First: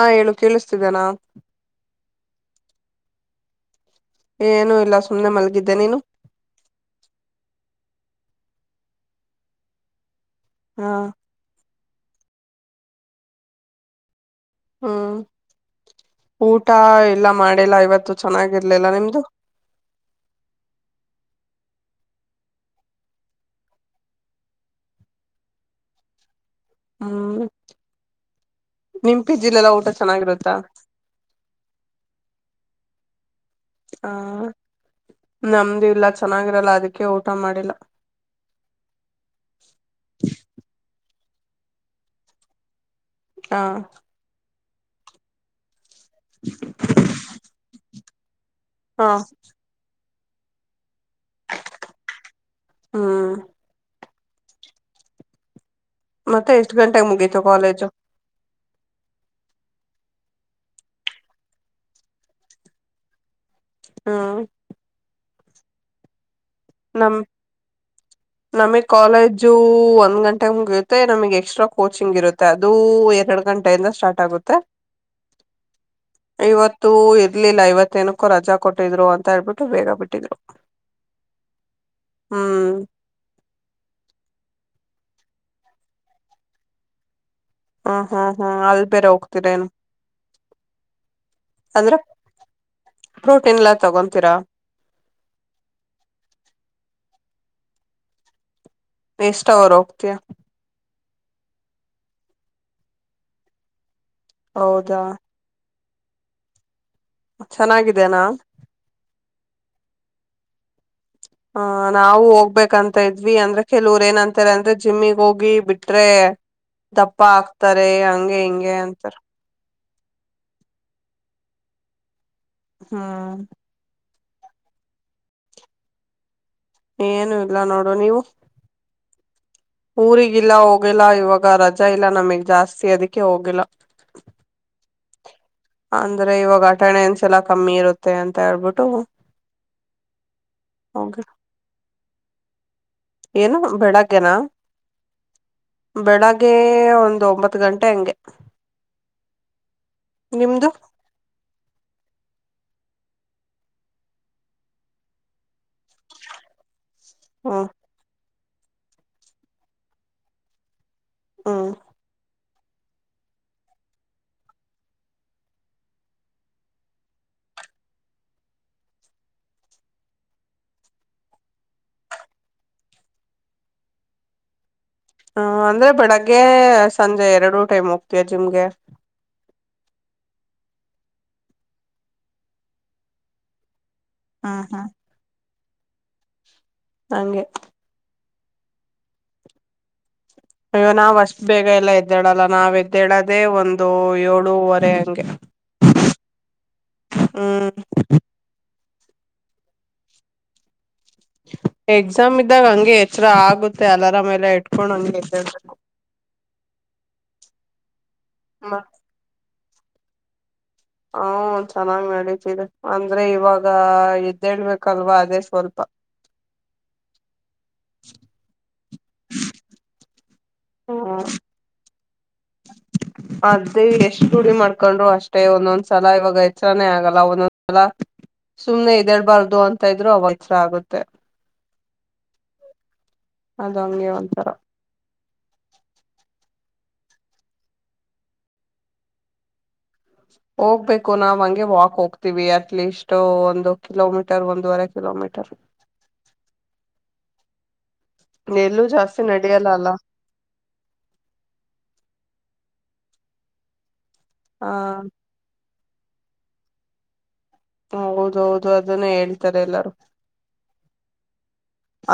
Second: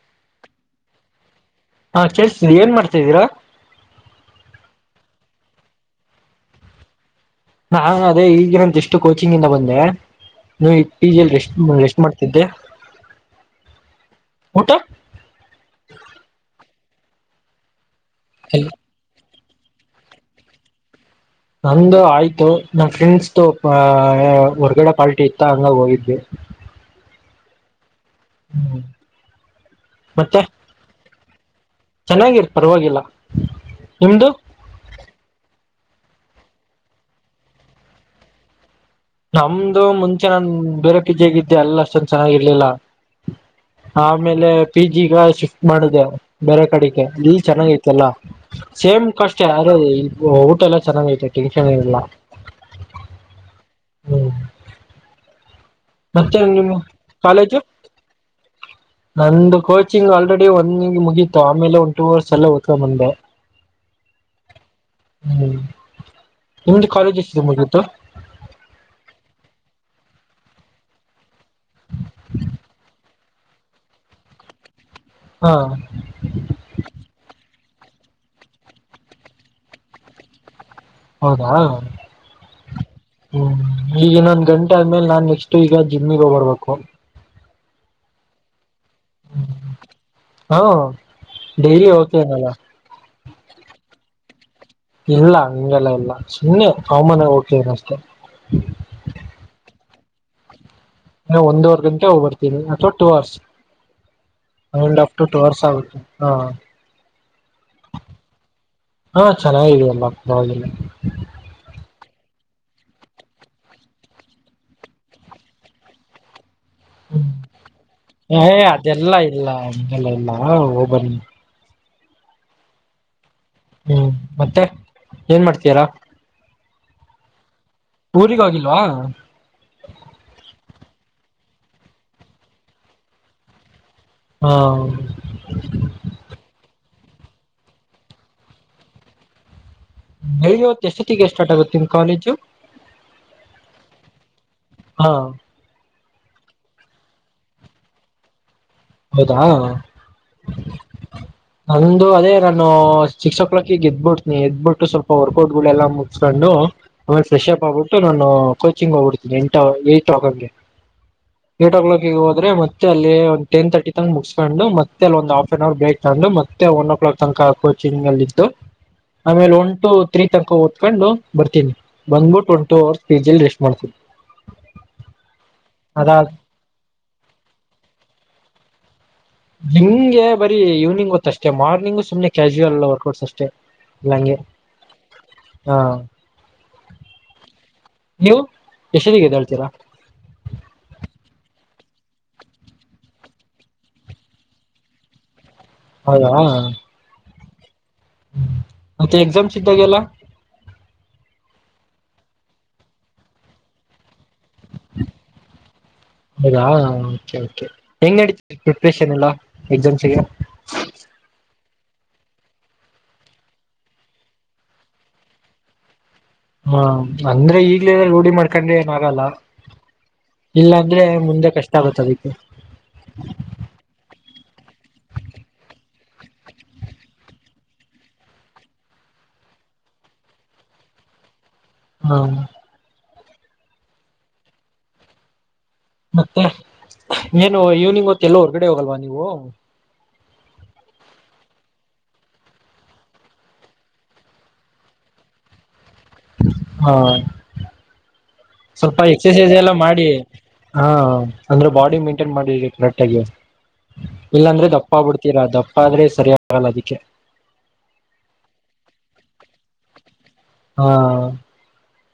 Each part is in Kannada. ಆ ಹೇಳು ಕೇಳಿಸ್ತಿದನಾ ದ್ದರ [inaudible] ಏ ಏನು ಇಲ್ಲ ಸುಮ್ಮ್ನೆ ಮಲಗಿದ್ದೆ ನೀನು ನಾ ಅದೇ ಈಗ ನಮ್ದ ಎಷ್ಟು ಕೋಚಿಂಗ್ ಇಂದ ಬಂದೆ ಹಾ ನ ಮಾಡ್ತಿದ್ದೆ ಊಟ ಹ್ಮ ಊ ಊಟ ಇಲ್ಲ ಮಾಡೆಲ್ಲ ಇವತ್ತು ಚೆನ್ನಾಗಿರ್ಲಿಲ್ಲಾ ನಿಮ್ದು ನಂದು ಆಯ್ತು ನನ್ ಫ್ರೆಂಡ್ಸ್ದು ಹೊರಗಡೆ ಪಾರ್ಟಿ ಇತ್ತ ಹಂಗಾಗ ಹೋಗಿದ್ವಿ ಹ್ಮ ಹ್ಮ್ ನಿಂಪಿಜಿಲ್ಲಲ್ಲ ಊಟ ಮತ್ತೆ ಚೆನ್ನಾಗಿರುತ್ತಾ ಚೆನ್ನಾಗಿರ್ ಪರವಾಗಿಲ್ಲಾ. ಆ ನಮ್ದ್ ಇವ್ತ್ ಇಲ್ಲ ಚೆನ್ನಾಗಿರಲ್ಲ ಅದಕ್ಕೆ ಊಟ ಮಾಡಿಲ್ಲ ನಮ್ದು ಮುಂಚೆ ನನ್ ಬೇರೆ. ಯಾಗಿದ್ದೆ ಅಲ್ ಅಷ್ಟೊಂದ್ ಚೆನ್ನಾಗಿರ್ಲಿಲ್ಲ. ಹ ಆಮೆಲೇ. ಪಿ ಜಿ ಗ ಶಿಫ್ಟ್ ಮಾಡಿದೆವ್. ಬೇರೆ ಕಡೆಗೆ ಇಲ್ಲಿ ಚೆನಾಗಿದ್ದಿಲ್ಲಾ. ಸೇಮ್ ಹಾ ಕಷ್ಟ ಯಾರು ಇಲ್ ಊ-ಊಟ ಎಲ್ಲ ಚೆನ್ನಾಗೈತ್. [unintelligible] ಹ್ಮ್ ಹ್ಮ್ ಮತ್ತೆ ಎಷ್ಟ್ ಗಂಟೆಗ್ ಮುಗೀತು ಕಾಲೇಜು ನಂದು ಕೋಚಿಂಗ್ ಆಲ್ರೆಡಿ ಒಂದ್ ಈಗ್ ಮುಗೀತು ಆಮೇಲೆ ಒಂದ್ ಟೂ ಅವರ್ಸ್ ಎಲ್ಲೆ ಓದ್ಕೊಂಬಂದೆ ಆ ಹ್ಮ್ ನಿಮ್ದು ನಮ್ ಕಾಲೇಜ್ ಎಷ್ಟಿದೆ ಮುಗೀತು ನಮಿಗ್ ಕಾಲೇಜೂ ಒಂದ್ ಗಂ ಟೆಗ್ ಮುಗ್ಯುತ್ತೆ ನಮಗೆ ಎಕ್ಸ್ಟ್ರಾ ಕೋಚಿಂಗ್ ಇರುತ್ತೆ ಅದೂ ಎರಡು ಗಂಟೆಯಿಂದ ಸ್ಟಾರ್ಟ್ ಆಗುತ್ತೆ ಹಾ ಇವತ್ತು ಎದ್ಲೆ ಇಲ್ಲ ಐವತ್ತೇನುಕ್ಕೊ ರಜಾ ಕೊಟ್ಟಿದ್ರು ಅಂತ ಹೇಳ್ಬಿಟ್ಟು ಬೇಗ ಬಿಟ್ಟಿದ್ರು ಹೌದಾ ಹ್ಮ್ ಹ್ಮ್ ಈಗ ನಂದ್ ಗಂ ಟೆ ಆದ್ಮೇಲ್ ನಾನ್ ನೆಕ್ಶ್ಟು ಈಗ ಜಿಮ್ಮಿಗ್ ಹೋಗ್ ನೋಡ್ಬೇಕು ಹಾ ಹಾ ಹಾ ಆದ್ ಹಾ ಡೈಲಿ ಅಂದ್ರೆ ಹೋಗ್ತಿದ್ನಲ ಪ್ರೋಟೀನ್ ಎಲ್ಲ ತಗೋಂತಿರಾ ಇಲ್ಲ ಹಂಗೆಲ್ಲ ಇಲ್ಲ ಸುಮ್ಮನೆ ಕಾಮನ್ನಾಗ್ ಹೋಗ್ತಿದೀನ್ ಅಷ್ಟೆ ಎಷ್ಟ್ ಅವರ್ ಹೋಗ್ತಿಯ ನ ಒಂದುವರೆ ಗಂಟೆ ಹೋಗ್ಬರ್ತಿನಿ ಅಥವಾ ಟೂ ಅವರ್ಸ್ ಹೌದಾ [unintelligible] ಅಪ್ ಟು ಟು ಅವರ್ಸ್ ಆಗುತ್ತೆ ಹಾ ಚೆನ್ನಾಗಿದೆೇನಾ ಹಾ [unintelligible] ಹಾ ನಾವು ಹೋಗ್ಬೇಕಂತ ಇದ್ವಿ ಅಂದ್ರೆ ಕೆಲೋರ್ ಏನಂತರೆ ಅಂದ್ರೆ ಜಿಮ್ಮಿಗ್ ಹೋಗಿ ಬಿಟ್ರೇ ದಪ್ಪ ಹ್ಮ್ ಆಕ್ತಾರೆ ಹಂಗೆ ಹಿಂಗೆ ಅಂತಾರ ಹಲ್ಲ ಇಲ್ಲ ಹೋಗಬನ್ನಿ ಹ್ಮ ಹ್ಮ್ ಮತ್ತೆ ಏನ್ ಮಾಡ್ತಯಾರ ಏನು ಇಲ್ಲ ನೋಡು ನೀವು ಊರಿಗ ಹೋಗಿಲ್ವಾ ಊರಿಗಿಲ್ಲ ಹೋಗಿಲ್ಲ ಇವಾಗ ರಜಾ ಇಲ್ಲ ನಮಗ್ ಜಾಸ್ತಿ ಅದಿಕ್ಕೆ ಹೋಗಿಲ್ಲ ಹಾ ಟ್ಟಣೆನ್ಸಲ ಕಮ್ಮಿ ಇರುತ್ತೆ ಅಂತ ಹೇಳ್ಬಿಟ್ಟು ನಿ ಹೊತ್ತು ಎಷ್ಟೊತ್ತಿಗೆ ಹೋಗಿಲ್ಲ ಸ್ಟಾರ್ಟ ಆುತ್ತ ನಿಮ್ ಕಾಲೇಜ್ [inaudible] ಏನು ಬೆಡಕನಾ ಹಾ ಬೆಳಗ್ಗೆ ಒಂದ್ ಒಂಬತ್ತು ಗಂಟೆ ಹಂಗೆ ಹೌದಾ ನಿಮ್ದು ನಂದು ಅದೇ ನಾನು ಸಿಕ್ಸ್ ಓ ಕ್ಲಾಕಿಗೆ ಎದ್ಬಿಡ್ತನಿ ಎದ್ಬಿಟ್ಟು ಸ್ವಲ್ಪ ವರ್ಕೌಟ್ ಗಳೆಲ್ಲ ಮುಚ್ಕೊಂಡು ಆಮೇಲೆ ಫ್ರೆಶಪ್ ಹ್ಮ್ ಆಗ್ಬಿಟ್ಟು ನಾನು ಕೋಚಿಂಗ್ ಹೋಗಬಿಡ್ತೀನಿ ಎಂಟ ಎಟ್ೋಗಗೆ ಹ್ಮ್ ಏಟ್ ಕ್ಲಾಕ್ ಿಗೆ ಹೋದ್ರೆ ಮತ್ತೆ ಮತ್ತ ಅಲ್ಲಿ ಟೆನ್ ತರ್ಟಿ ತನ ಮುಗಿಸಕೊಂಡು ಮತ್ತೆ ಅಲ್ಲಿ ಒಂದು ಹಾಫ್ ಆನ್ ಅವರ್ ಬ್ರೇಕ್ ತೊಂಡು ಮತ್ತೆ ಒನ್ ಓ ಕ್ಲಾಕ್ ತನಕ ಕೋಚಿಂಗ್ ಅಲ್ಲಿ ಇದು ಆಮೇಲೆ ಒನ್ ಟು ತ್ರೀ ತನಕ ಓದ್ಕೊಂಡು ಬರ್ತೀನಿ ಬಂದ್ಬಿಟ್ಟು ಒ ಟ ಅವರ್ ರೆಸ್ಟ್ ಮಾಡ್ತೀನಿ ಹ ಅಂದ್ರೆ ಅದಾದ ಬೆಳಗ್ಗೆ ಸಂಜೆ ಎರಡು ಟೈಮ್ ಹೋಗತ ಚು ಮುಗೆ ಹಂಗೆ ಬರೀ ಈವ್ನಿಂಗ್ ಗೊತ್ತ ಅಷ್ಟೆ ಮಾರ್ನಿಂಗ್ು ಸುಮ್ನೆ ಕ್ಯಾಶುವಲ್ ವರ್ಕ್ೌಟ್ಸ್ ಅಷ್ಟೆ ಹಾ ಹಾ ಹಾ ಹಗೆ ನೀವು ಯಶದಿಗೆ ಹೇಳ್ತೀರಾ ಅಯ್ಯೋ ನಾವ್ ಅಷ್ಟ ಬೇಗ ಎಲ್ಲ ಎದ್ದಾಡಲ್ಲ ನಾವ್ ಎದ್ದಡದೆೇ ಒಂದು ಏಳುವರೆ ಹಂಗೆ ಹೌದಾ ಹ್ಮ ಹ ಮತ್ತ ಎಗ್ಜಾಮ ಸ್ಧ ಗಲ್ಲ ಎಕ್ಸಾಮ್ ಇದ್ದಾಗ ಹಂಗೆ ಎಚ್ಚರ ಆಗುತ್ತೆ ಅಲರಾಮೇ ಹೌದಾ ಓಕೆ ಹೆಂಗ್ ಅಡತ ಪ್ರಿಪ್ರೇಷನ್ ಎಲ್ಲಾ ಎ ಜ ಸಿಗ ಹ ಚೆನ್ನಾಗ್ ನತೀವಿ ಅಂದ್ರೆ ಇವಾಗ ಇದದ್ದೇಳ್ಬೇಕಲ್ವಾ ಅದೇ ಸ್ವಲ್ಪ ಹಾ ಅಂದ್ರೆ ಈಗ್ಲೇ ರೂಡಿ ಮಾಡ್ಕೊಂಡೆ ಏನ ಆಗಲ್ಲ ಹ್ಮ ಅದೇ ಎಷ್ಟ್ ಗುಡಿ ಮಾಡ್ಕೊಂಡ್ರು ಅಷ್ಟೇ ಒಂದೊಂದ [unintelligible] ಸಲ ಇವಾಗ ಎಚ್ಚರಾನೇ ಆಗಲ್ಲ ಒಂದೊಂದ್ಸಲ ಸುಮ್ನೆ ಇದೇಳ್ಬಾರ್ದು ಅಂತ ಇದ್ರು ಅವಾಗ ಹೆಚ್ಚರ ಆಗುತ್ತೆ [unintelligible] ಹ್ಮ [unintelligible] ಅದ ಹಂಗೆ ಒಂಥರ [unintelligible] ಮತ್ತೆ ಏನು ಇವ್ನಿಂಗ್ ಹೊತ್ತ ಎಲ್ಲ ಹೊರ್ಗಡೆ ಹೋಗಲ್ವಾ ನೀವು [unintelligible] ಹೋಗ್ಬೇಕು ನಾವ್ ಹಂಗೆ ವಾಕ್ ಹೋಗ್ತೀವಿ ಅಟ್ಲೀಸ್ಟ್ ಒಂದು ಕಿಲೋಮೀಟರ್ ಒಂದೂವರೆ ಕಿಲೋಮೀಟರ್ [unintelligible] ಹಾ [unintelligible] ಎಲ್ಲೂ ಸ್ವಲ್ಪ ಜಾಸ್ತಿ ಎಕ್ಸಸೈಸ್ ನಡೆಯಲ್ಲ ಎಲ್ಲ ಅಲ್ಲ ಮಾಡಿ ಹ ಅಂದ್ರೆ ಬಾಡಿ ಮೇಂಟೈನ್ ಮಾಡಿ [unintelligible] ಆ ಯು [inaudible] ಹ ಇಲ್ಲಾಂದ್ರೆ ದಪ್ಪ ಬಿಡ್ತೀರಾ ದಪ್ಪ [unintelligible] ಆದ್ರೆ ಸರಿಯಾಗಲ್ಲ ಅದಕ್ಕೆ [unintelligible] ಹೌದ ಹೌದು ಅದನ್ನೇ ಹೇಳ್ತಾರೆ ಎಲ್ಲಾರು [unintelligible] ಹಾ [unintelligible]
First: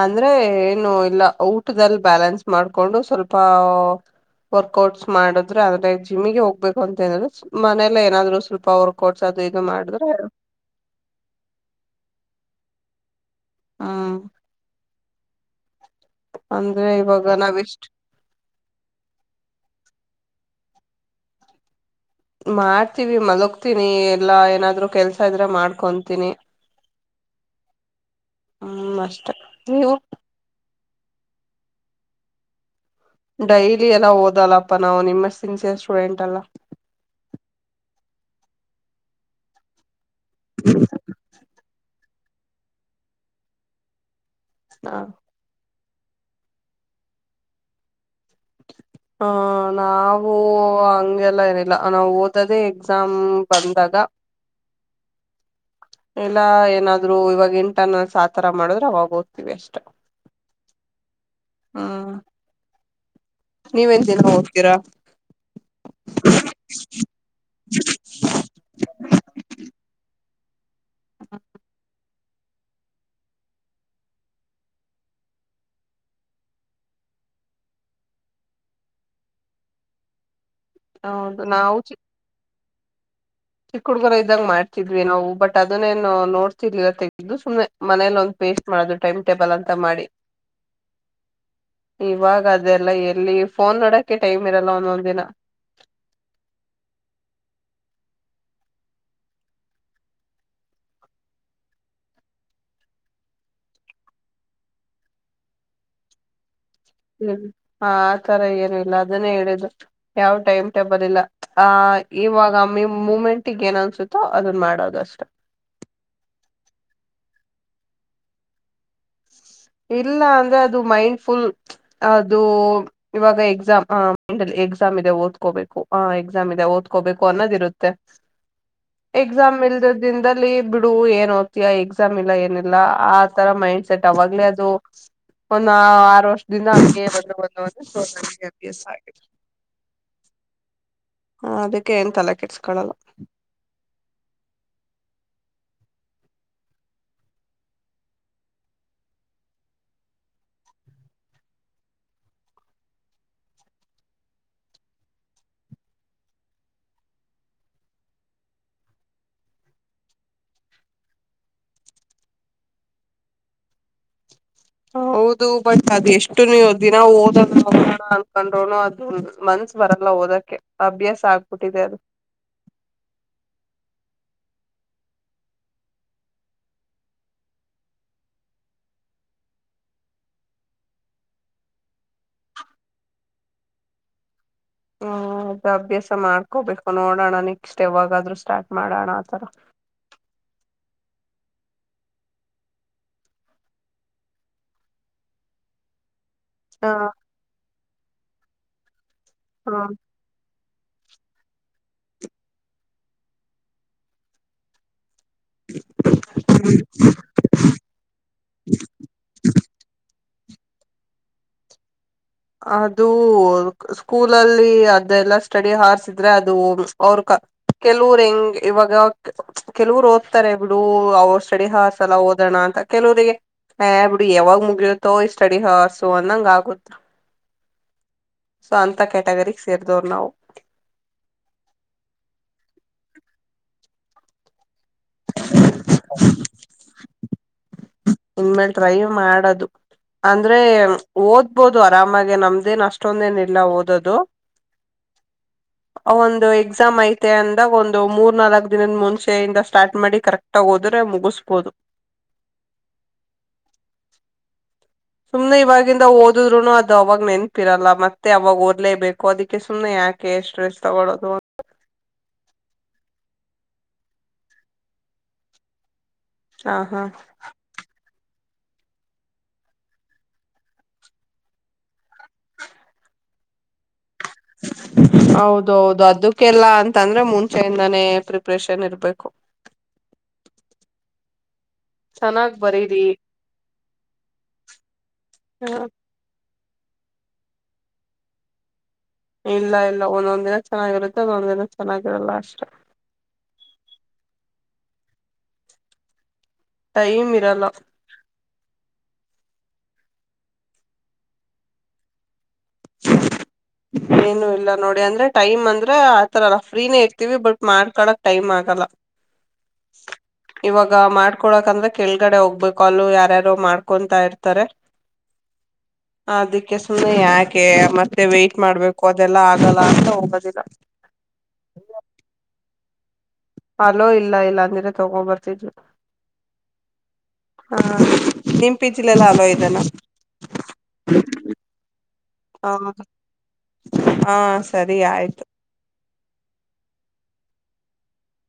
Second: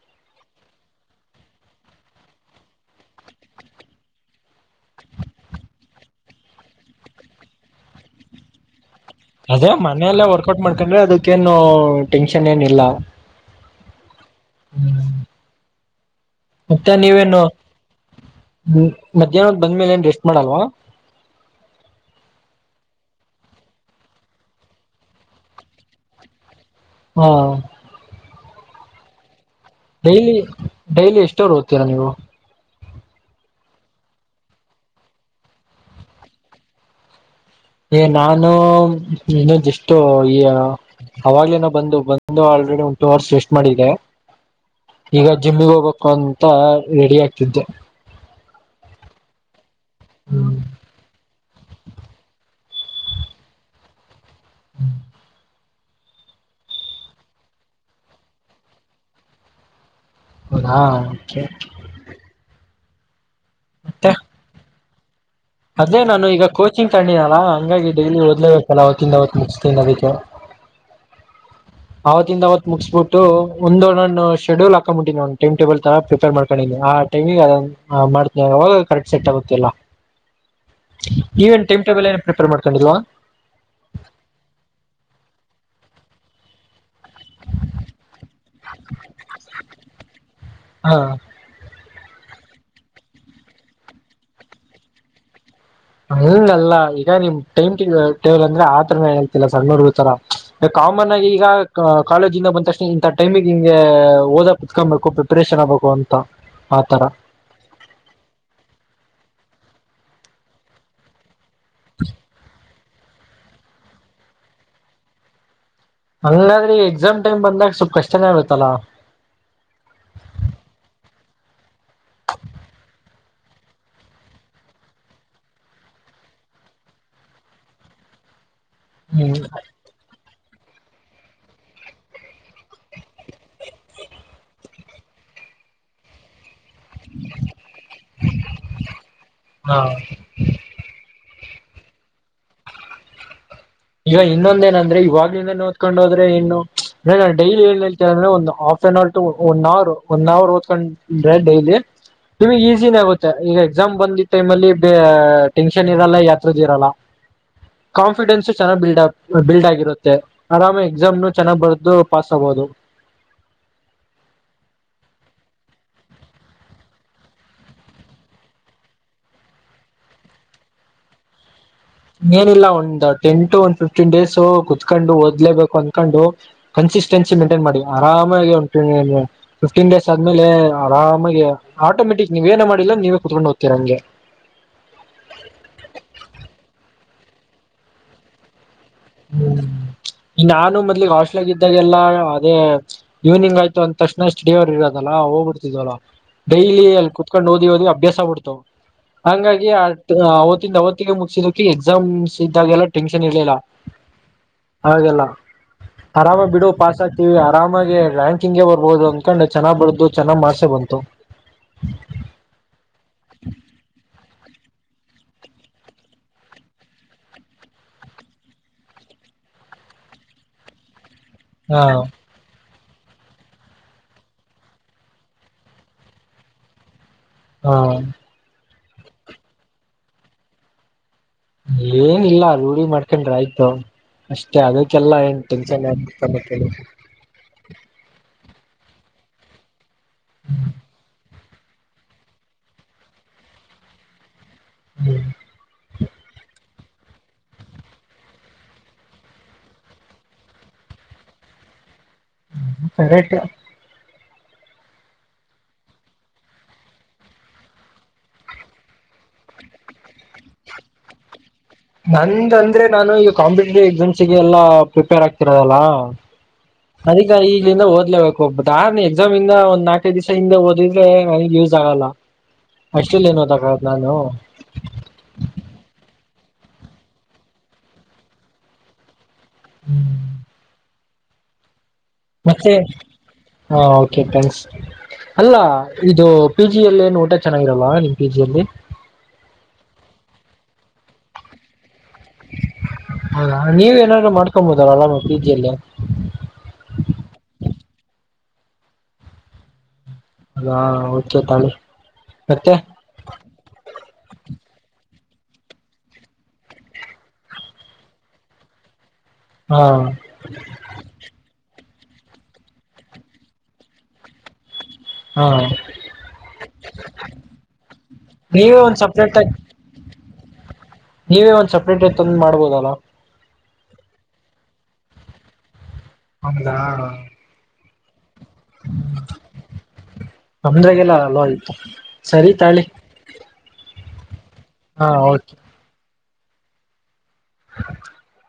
ಅಂದ್ರೆ ಏನು ಇಲ್ಲ ಊಟದಲ್ಲಿ ಬ್ಯಾಲೆನ್ಸ್ ಮಾಡ್ಕೊಂಡು ಸ್ವಲ್ಪ [unintelligible] ವರ್ಕ್ಔಟ್ಸ್ ಮಾಡಿದ್ರೆ ಅದ್ರ [unintelligible] ಜಿಮ್ಮಿಗೆ ಹೋಗ್ಬೇಕು ಅಂತೇನಿಲ್ಲ ಮನೇಲೆ ಏನಾದ್ರು ಸ್ವಲ್ಪ ಅವ್ರ. ಅದೇ ಮನೆಯಲ್ಲೇ ವರ್ಕೌಟ್ ಮಾಡ್ಕೊಂಡ್ರೆ ಅದಕ್ಕೇನು ಟೆನ್ಷನ್ ಏನು ಇಲ್ಲಾ. ಹ. ಹಾ. [inaudible] ಅಂದ್ರೆ ಮತ್ತೆ ಇವಾಗ ನೀವೇನು ನಾವ್ ಎಷ್ಟ್ ಮಧ್ಯಾಹ್ನ. ಬಂದ್ಮೇಲೆ ಏನ್ ರೆಸ್ಟ್ ಮಾಡಲ್ವಾ. ಮಾಡ್ತೀವಿ ಮಲಗ್ತೀನಿ ಎಲ್ಲಾ ಏನಾದ್ರು ಕೆಲ್ಸ ಇದ್ರೆ ಮಾಡ್ಕೊತೀನಿ. ಹ್ಮ. ಹ್ಮ್ ಅಷ್ಟೇ. ಡೈಲಿ ಡೈಲಿ ಎಷ್ಟು. ಎಷ್ಟ ಅವರ್ ಓತಿರಾ ನೀವು. ಡೈಲಿ ಎಲ್ಲಾ ಓದಲ್ಲಪ್ಪ ನಾವು ನಿಮ್ಮಷ್ಟು ಸಿನ್ಸಿಯರ್ ಸ್ಟೂಡೆಂಟ್ ಅಲ್ಲಾ. ಏ ನಾನು ಇನ್ನೂ ಜಸ್ಟ್. [unintelligible] ಆವಾಗ್ಲಿಂದ ಬಂದು ಬಂದು. ಬಂದು ಆಲ್ರೆಡಿ ಒಂದು ಟೂ ಅವರ್ಸ್ ರೆಸ್ಟ್ ಮಾಡಿದೆ. ಹ ಈಗಾ ಜಿಮ್ಮಿಗ್ ಹೋಗ್ಬೇಕ್. ಅಂತಾ ರೆಡಿ ಆಗ್ತಿದ್ದೆ. ಹ ನಾವು ಹ್ಮ್ ಹಂಗೆಲ್ಲ ಏನಿಲ್ಲಾ ನಾವು ಓದದೆ ಎಕ್ಸಾ. ಎಕ್ಸಾಮ್ ಬಂದಾಗ. ಹ್ಮ್. ಇಲ್ಲಾ ಏನಾದ್ರು ಇವಾಗ ಇಂಟರ್ನಲ್ಸ್ ಆಥರ ಮಾಡಿದ್ರೆ ಅವಾಗ ಓದ್ತೀವಿ ಅಷ್ಟೇ. ಹೌದಾ ಓಕೆ. ನೀವೇನ್ ದಿನಾ ಓದತೀರಾ. ಅದೇ ನಾನು ಈಗ ಕೋಚಿಂಗ್ ತಗೊಂಡಿನಲ್ಲಾ ಹಂಗಾಗಿ ಡೈಲಿ ಓದ್ಲೇಬೇಕಲ್ಲ ಅವತ್ತಿಂದ ಅವತ್ತ ಮುಗಿಸ್ಲೇಬೇಕ್ ಅದೀಕ್ಕೆ. ಹ. ಅವತ್ತಿಂದ ಅವತ್ ಮುಗಿಸಸ್ಬಿಟ್ಟು ಒಂದು ನಾನು ಶೆಡ್ಯೂಲ್ ಹಾಕೊಂಡಬಿಟ್ಟಿನಿ ಒಂದು ಟೈಮ್ ಟೇಬಲ್ ತರ ಪ್ರಿಪೇರ್ ಮಾಡ್ಕೊಂಡಿನಿ ಆ ಟೈಮಿಗೆ ಅದೊಂದು ಆ ಮಾಡ್ತಿನಿ ಅವಾಗ ಕರೆಕ್ಟ್ ಸೆಟ್ ಆಗುತ್ತೆಲ್ಲಾ. ಹೌದು ನೀವೇನ್ ನಾವು ಟೈಮ್ ಚಿ ಟೇಬಲ್ ಎಲ್ಲಾ ಪ್ರಿಪೇರ್ ಮಾಡ್- ಹಾಕಂಡಿಲ್ವಾ, ಚಿಕ್ಕ ಹುಡ್ಗರ ಇದಾಗ ಮಾಡ್ತಿದ್ವಿ, ನಾವು ಬಟ್ ಅದನೇನ್ ನೋಡ್ತಿರಲಿಲ್ ತೆಗಿದ್, - ಇದ್ದು ಸುಮ್ನೆ ಮನೇಲ ಒಂದ್ ಪೇಸ್ಟ್ ಮಾಡೋದು. ಟೈಮ್ ಟೇಬಲ್ ಅಂತಾ ಮಾಡಿ, ಹಾ - ಇವಾಗ ಅದೆಲ್ಲ ಎಲ್ಲಿ ಫೋನ್ ನೋಡಕೆ ಟೈಮ್ ಇರಲ್ಲ ಒಂದೊಂದ್ ದಿನ. ಅಂಗ ಅಲ್ಲ ಈಗ ನಿಮ್ ಟೈಮ್ ಟೇಬಲ್ ಅಂದ್ರೆ ಆತರನ ಹೇಳ್ತಿಲ್ಲ. ಸಣ್ಣ ಹುಡುಗರತರ ಕಾಮನ್ ಆಗಿ ಈಗ ಕಾಲೇಜಿಂದ ಬಂದಕ್ಷಣ ಇಂಥ ಟೈಮಿಗೆ ಹಿಂಗೆ ಓದ ಕುತ್ಕೊಬೇಕು ಪ್ರಿಪರೇಷನ್ ಆಗ್ಬೇಕು ಅಂತ. ಆತರ ಹ್ಮ್, ಹ ಆ ತರ ಏನು ಇಲ್ಲ ಅದನ್ನೇ ಹೇಳುದು. ಯಾವ್ ಟೈಮ್ ಟೇಬಲ್ ಇಲ್ಲ. ಹ ಇವಾಗಮ್ಮ [unintelligible] ಮೂಮೆಂಟಿಗೆ ಏನ್ ಅನ್ಸುತ್ತೋ ಅದನ್ ಮಾಡೋದಷ್ಟೆ. ಅಲ್ಲಾದ್ರೆ ಎಕ್ಸಾಮ್ ಟೈಮ್ ಬಂದಾಗ ಸ್ವಲ್ಪ ಕಷ್ಟನೇ ಇರುತ್ತಲ್ಲಾ, ಇಲ್ಲ ಅಂದ್ರೆ ಅದು ಮೈಂಡ್ ಫುಲ್ ಅದು, ಇವಾಗ ಎಕ್ಸಾಮ್ ಆ ಮೈಂಡಲ್ಲಿ ಎಕ್ಸಾಮ್ ಇದೆ ಓದ್ಕೋಬೇಕು. ಹ ಎಕ್ಸಾಮ್ ಇದೆ ಓದ್ಕೋಬೇಕು ಅನ್ನೋದ್ ಇರುತ್ತೆ. ಎಗಜಾಮ ಮಲ್ದ ದಿನದ [unintelligible] ಬಿಡು ಏನ್ ಓದ್ತೀಯಾ ಎಕ್ಸಾಮ್ ಇಲ್ಲ ಏನಿಲ್ಲ ಆ ತರ ಮೈಂಡ್ ಸೆಟ್ ಅವಾಗ್ಲೇ, - ಒಂದು ಆರು ವರ್ಷ, - ಿನ ಬಂದು ಬಂದುಂದ ನಗೆ್ಯಾಪ ಆಗ [unintelligible] ಹ್ಮ್ ಹ, ಅದಕ್ಕೆ ಎನತಲೆ ಕೆಟ್ಸ್ಕೊಳ್ಳಲ್ಲ. ಈಗ ಇನ್ನೊಂದ ಏನಂದ್ರೆ ಇವಾಗ್ಲ ಓದ್ಕೊಂಡ ಹೋದ್ರೆ, ಇನ್ನು ಅಂದ್ರೆ ನ ಡೈಲಿ ಏನ್ ಹೇಳ್ತೇನೆ ಅಂದ್ರೆ ಒ half an hour to one hour one hour ಓದ್ಕೊಂಡ್ರೆ ಡೈಲಿ ನಿಮ ಈಸಿನ ಆಗುತ್ತೆ. ಈಗ ಎಕ್ಸಾಮ್ ಬಂದಿದ್ದ ಟೈಮಲ್ಲಿ ಟೆನ್ಷನ್ ಇರಲ್ಲ ಯತಂದ ಇರಲ್ಲ. ಕಾನ್ಫಿಡೆನ್ಸ್ -ಚೆ ಬಿಡ್ ಬಿಲ್ಡ್ ಆಗಿರುತ್ತೆ ಆರಾಮ್ ಎಕ್ಸಾಮ್ ಚೆನ್ನಾಗ್ ಬರ್ದು ಪಾಸ್ ಆಬೋುದು. ಹೌದು, ಬಟ್ ಅದ ಎಷ್ಟು ನೀವು ದಿನ ಓದ ಹೋಗೋಣ ಅನ್ಕೊಂಡ್ರೋನು ಅದು ಮನ್ಸ್ ಬರಲ್ಲ ಓದಕ್ಕೆ ಅಭ್ಯಾಸ ಆಗ್ಬಿಟ್ಟಿದೆ. ಅ ಏನಿಲ್ಲ ಒಂದ ಟೆನ್ ಟು ಒಂದ್ ಫಿಫ್ಟೀನ್ ಡೇಸ್ ಕುೂತ್ಕೊಂಡು. ಓದ್ಬೇಕು ಅಂದಕೊಂಡು ಕನ್ಸಿಸ್ಟೆನ್ಸಿ ಮೇಂಟೈನ್ ಮಾಡಿ, ಆರಾಮಾಗಿ ಒ ಫಿಫ್ಟೀನ್ ಡೇಸ್ ಆದ್ಮೇಲೆ ಆರಾಮಾಗಿ ಆಟೋಮೆಟಿಕ್ ನೀವ ಏನ ಮಾಡಿಲ್ಲ ನೀವೇ ಕುೂತ್ಕೊಂಡು ಓದ್ತೀ ರಹಂಗೆ. ಹ್ಮ್, ಅದು ಅಭ್ಯಾಸ ಮಾಡ್ಕೋಬೇಕು. ನೋಡೋಣ ನಿಕ್ಸ್ಟ್ ಯಾವಾಗಾದ್ರೂ ಸ್ಟಾರ್ಟ್, - ಮಾಡೋಣ. ಆ ತರ ಗ್ ಹಾಸ್ಟ್ಲ್ ಆಗ ಇದ್ದಾಗೆಲ್ಲಾ ಅದೇ ಇವ್ನಿಂಗ್ ಆಯ್ತು ಅಂದ ತಕ್ಷಣ. ಸ್ಟಡೀವರ್ ಇರೋದಲ್ಲ ಹೋಗ್ಬಿಡ್ತಿದ್ವಲ್ಲ. ಡೈಲಿ ಹ ಅಲ್ಲಿ ಕುತ್ಕೊಂಡು ಓದ, ಓದಿ ಅಭ್ಯಾಸ ಬ ಬಿಡ್- ತ್ತುೋ [inaudible] ಹಂಗಾಗಿ ಹ [unintelligible] ಅವತ್ತಿಗೆ ಮುಗಿಸಿದಕ್ಕೆ ಎಕ್ಸಾಮ್ಸ್ ಇದ್ದಾಗೆಲ್ಲ ಟೆನ್ಷನ್ ಇರ್ಲಿಲ್ಲ. -ಹಾಗಲ್ಲ. ಆರಾಮಾಗಿ ಬಿಡು ಪಾಸ್ ಆಗ್ತೀವಿ. ಆರಾಮಾಗಿ ರ್ಯಾಂಕಿಂಗ್ಗೆ ಬರ್ಬಹುದು ಅಂದ್ಕೊಂಡು ಚನ್ನಾಗ್ ಬರದ, - ಚೆನ್ನಗ್ಮಾರ್ಸ್ ಬಂತತು. ಅದು ಸ್ಕೂಲಲ್ಲಿ ಅದೆಲ್ಲಾ ಸ್ಟಡಿ ಹಾರ್ಸಿದ್ರೆ. ಅದು ಅವ್ರ ಕೆಲವರ್ ಹೆಂಗ ಇವಾಗ ಕೆಲವರು ಓದ್ತಾರೆ ಬಿಡು. ಅವ- ಸಡಿ ಹಾ ಹಾಸಲ್ಲ ಓದೋಣ ಅಂತ. ಕೆಲವರಿಗೆ ಆ ಬಿಡು ಯಾವಾಗ್ ಮುಗಿಯತ್ತೋ ಈ ಸ್ಟಡಿ ಹಾರ್ಸು ಅಂದಂಗ ಆಗುತ್ತೆ. ಹಾ,, ಸೊ ಅಂತ ಕ್ಯಾಟಗರಿಗ್ ಸೇರ್ದವರು ನಾವು. ಏನಿಲ್ಲ ರೂಢಿ ಮಾಡ್ಕೊಂಡ್ರ ಆಯ್ತು ಅಷ್ಟೇ. ಅದ- ಲ್ಲ ಏನ್ ಟೆನ್ನ್ ಆಗ [unintelligible] ಇನ್ನಮೇಲೆ ಟ್ರಯ್ ಮಾಡದು ಅಂದ್ರೆ ಓದ್ ಓದಬಹುದು ಆರಾಮಾಗಿ ನಮ್ದೇನ್ ಅಷ್ಟೊಂದೇನ ಇಲ್ಲ ಓದದು ಹೂ [unintelligible] ಒಂದು ಎಕ್ಸಾಮ್ ಐತೆ ಅಂದ ಒಂದು ಮೂರ್ನಾಲ್ಕ್ ದಿನದ ಮುಂಚೆಯ ಇಂದ ಸ್ಟಾರ್ಟ್ ಮಾಡಿ ಕರೆಕ್ಟ್ ಆಗ ಓದಿದ್ರೆ ಮುಗಿಸಬೋದು ಕರೆಕ್ಟ ಸುಮ್ನೆ ಇವಾಗಿಂದ ಓದದ್ರುನು ಅದು ಅವಾಗ ನೆನ್ಪಿರಲ್ಲ ಮತ್ತೆ ಅವಾಗ ಓದಲೇ ಬೇಕು ಅದಕ್ಕೆ ಸುಮ್ನೆ ಯಾಕೆ ಸ್ಟ್ರೆಸ್ ತಗಳೋದು ಅಂತ ನಂದ ಅಂದ್ರೆ ನಾನು ಈಗ ಕಾಂಪಿಟೇಟಿವ್ ಎಕ್ಸಾಮ್ಸ್ಸಗೆ ಎಲ್ಲಾ ಪ್ರಿಪೇರ್ ಆಗ್ತಿರೋದಲ್ಲ ಹ ಹಾ ಅದಕ್ಕೆ ಇಲ್ಲಿಂದ ಓದ್ಲೇಬೇಕು ಒಬ್ಬ ದಾ ಎಕ್ಸಾಮ್ಂದ ಒಂದ್ ನಾಲ್ಕೈ ದಿವಸ ಹಿಂದ ಓದಿದ್ರೆ ನನಗ್ ಯೂಸ್ ಆಗಲ್ಲ ಅಷ್ಟಲ್ಲಿ ಏನ್ ಓದಕ ಆಗುತ್ತೆ ನಾನು ಹೌದೌದು ಅದಕ್ಕೆಲ್ಲ ಅಂತಂದ್ರೆ ಮುಂಚೆಯಿಂದಾನೇ ಪ್ರಿಪ್ರೇಷನ್ ಇರ್ಬೇಕು ಹು ಚೆನ್ನಾಗ್ ಮತ್ತೆ ಬರೀರಿ ಹ ಓಕೆ ಥ್ಯಾಂಕ್ಸ್ ಅಲ್ಲ ಇದು ಪಿಜಿಯಲ್ಲಿ ಏನ್ ಊಟ ಚೆನ್ನಾಗಿರಲ್ವಾ ನಿಮ್ ಪಿ ಜಿ ಅಲ್ಲಿ ಇಲ್ಲ ಇಲ್ಲ ಒಂದೊಂದ್ ದಿನ ಚೆನ್ನಾಗಿರುತ್ತೆ ಅಂದೊಂದ್ ದಿನ ಚೆನ್ನಾಗಿರಲ್ಲ ಅಷ್ಟೆ ಹೌದಾ ನೀವ ಏನಾದ್ರು ಮಾಡ ಮಾಡ್ಕೋಬಹುದಲ್ಲ ಪಿಜಿಯಲ್ಲಿ ಟೈಮ ಇರಲಾ ಹೌದ ಓಕೆ ತಗೊಳ್ಳಿ ಮತ್ತೆ ಏನು ಇಲ್ಲ ನೋಡಿ ಅಂದ್ರೆ ಟೈಮ್ ಅಂದ್ರೆ ಆತರಲ್ಲ ಫ್ರೀನೇ ಇರ್ತೀವಿ ಬಟ್ ಮಾಡ್ಕಳಕ್ ಟೈಮ್ ಆಗಲ್ಲ ಹಾ ಇವಾಗ ಮಾಡ್ಕೊಳಕಂದ್ರೆ ಕೆಳ್ಗಡೆ ಹೋಗ್ಬೇಕು ಅಲ್ಲೂ ಯಾರ್ಯಾರು ಮಾಡ್ಕೊಂತಾ ಇರ್ತಾರೆ ಹಾ ಅದಕ್ಕೆ ಸುಮ್ಮನೆ ಯಾಕೆ ಮತ್ತೆ ವೇಟ್ ನೀವೇ ಒಂದ್ ಮಾಡ್ಬೇಕು ಸಪ್ರೇಟ್ ಅದೆಲ್ಲ ಆಗಿ ಆಗಲ್ಲ ಅಂತ ಹೋಗದಿಲ್ಲ ನೀವೇ ಒಂದ್ ಸಪ್ರೇಟ್ ಆಗಿ ತಂದ ಮಾಡ್ಬೋದಲ್ಲ ಅಲೋ ಇಲ್ಲ ಇಲ್ಲಅಂದ್ರೆ ತಗೊ ಬರ್ತಿದ್ರು ಹೌದಾ ಹಾ ನಂದ್ರಾಗೆಲ್ಲ ಅಲೋ ಆಯ್ತು ಸರಿ ಹ ತಾಳಿ ಹಾ ಸರಿ ಹಾ ಆಯ್ತು ಓಕೆ [unintelligible]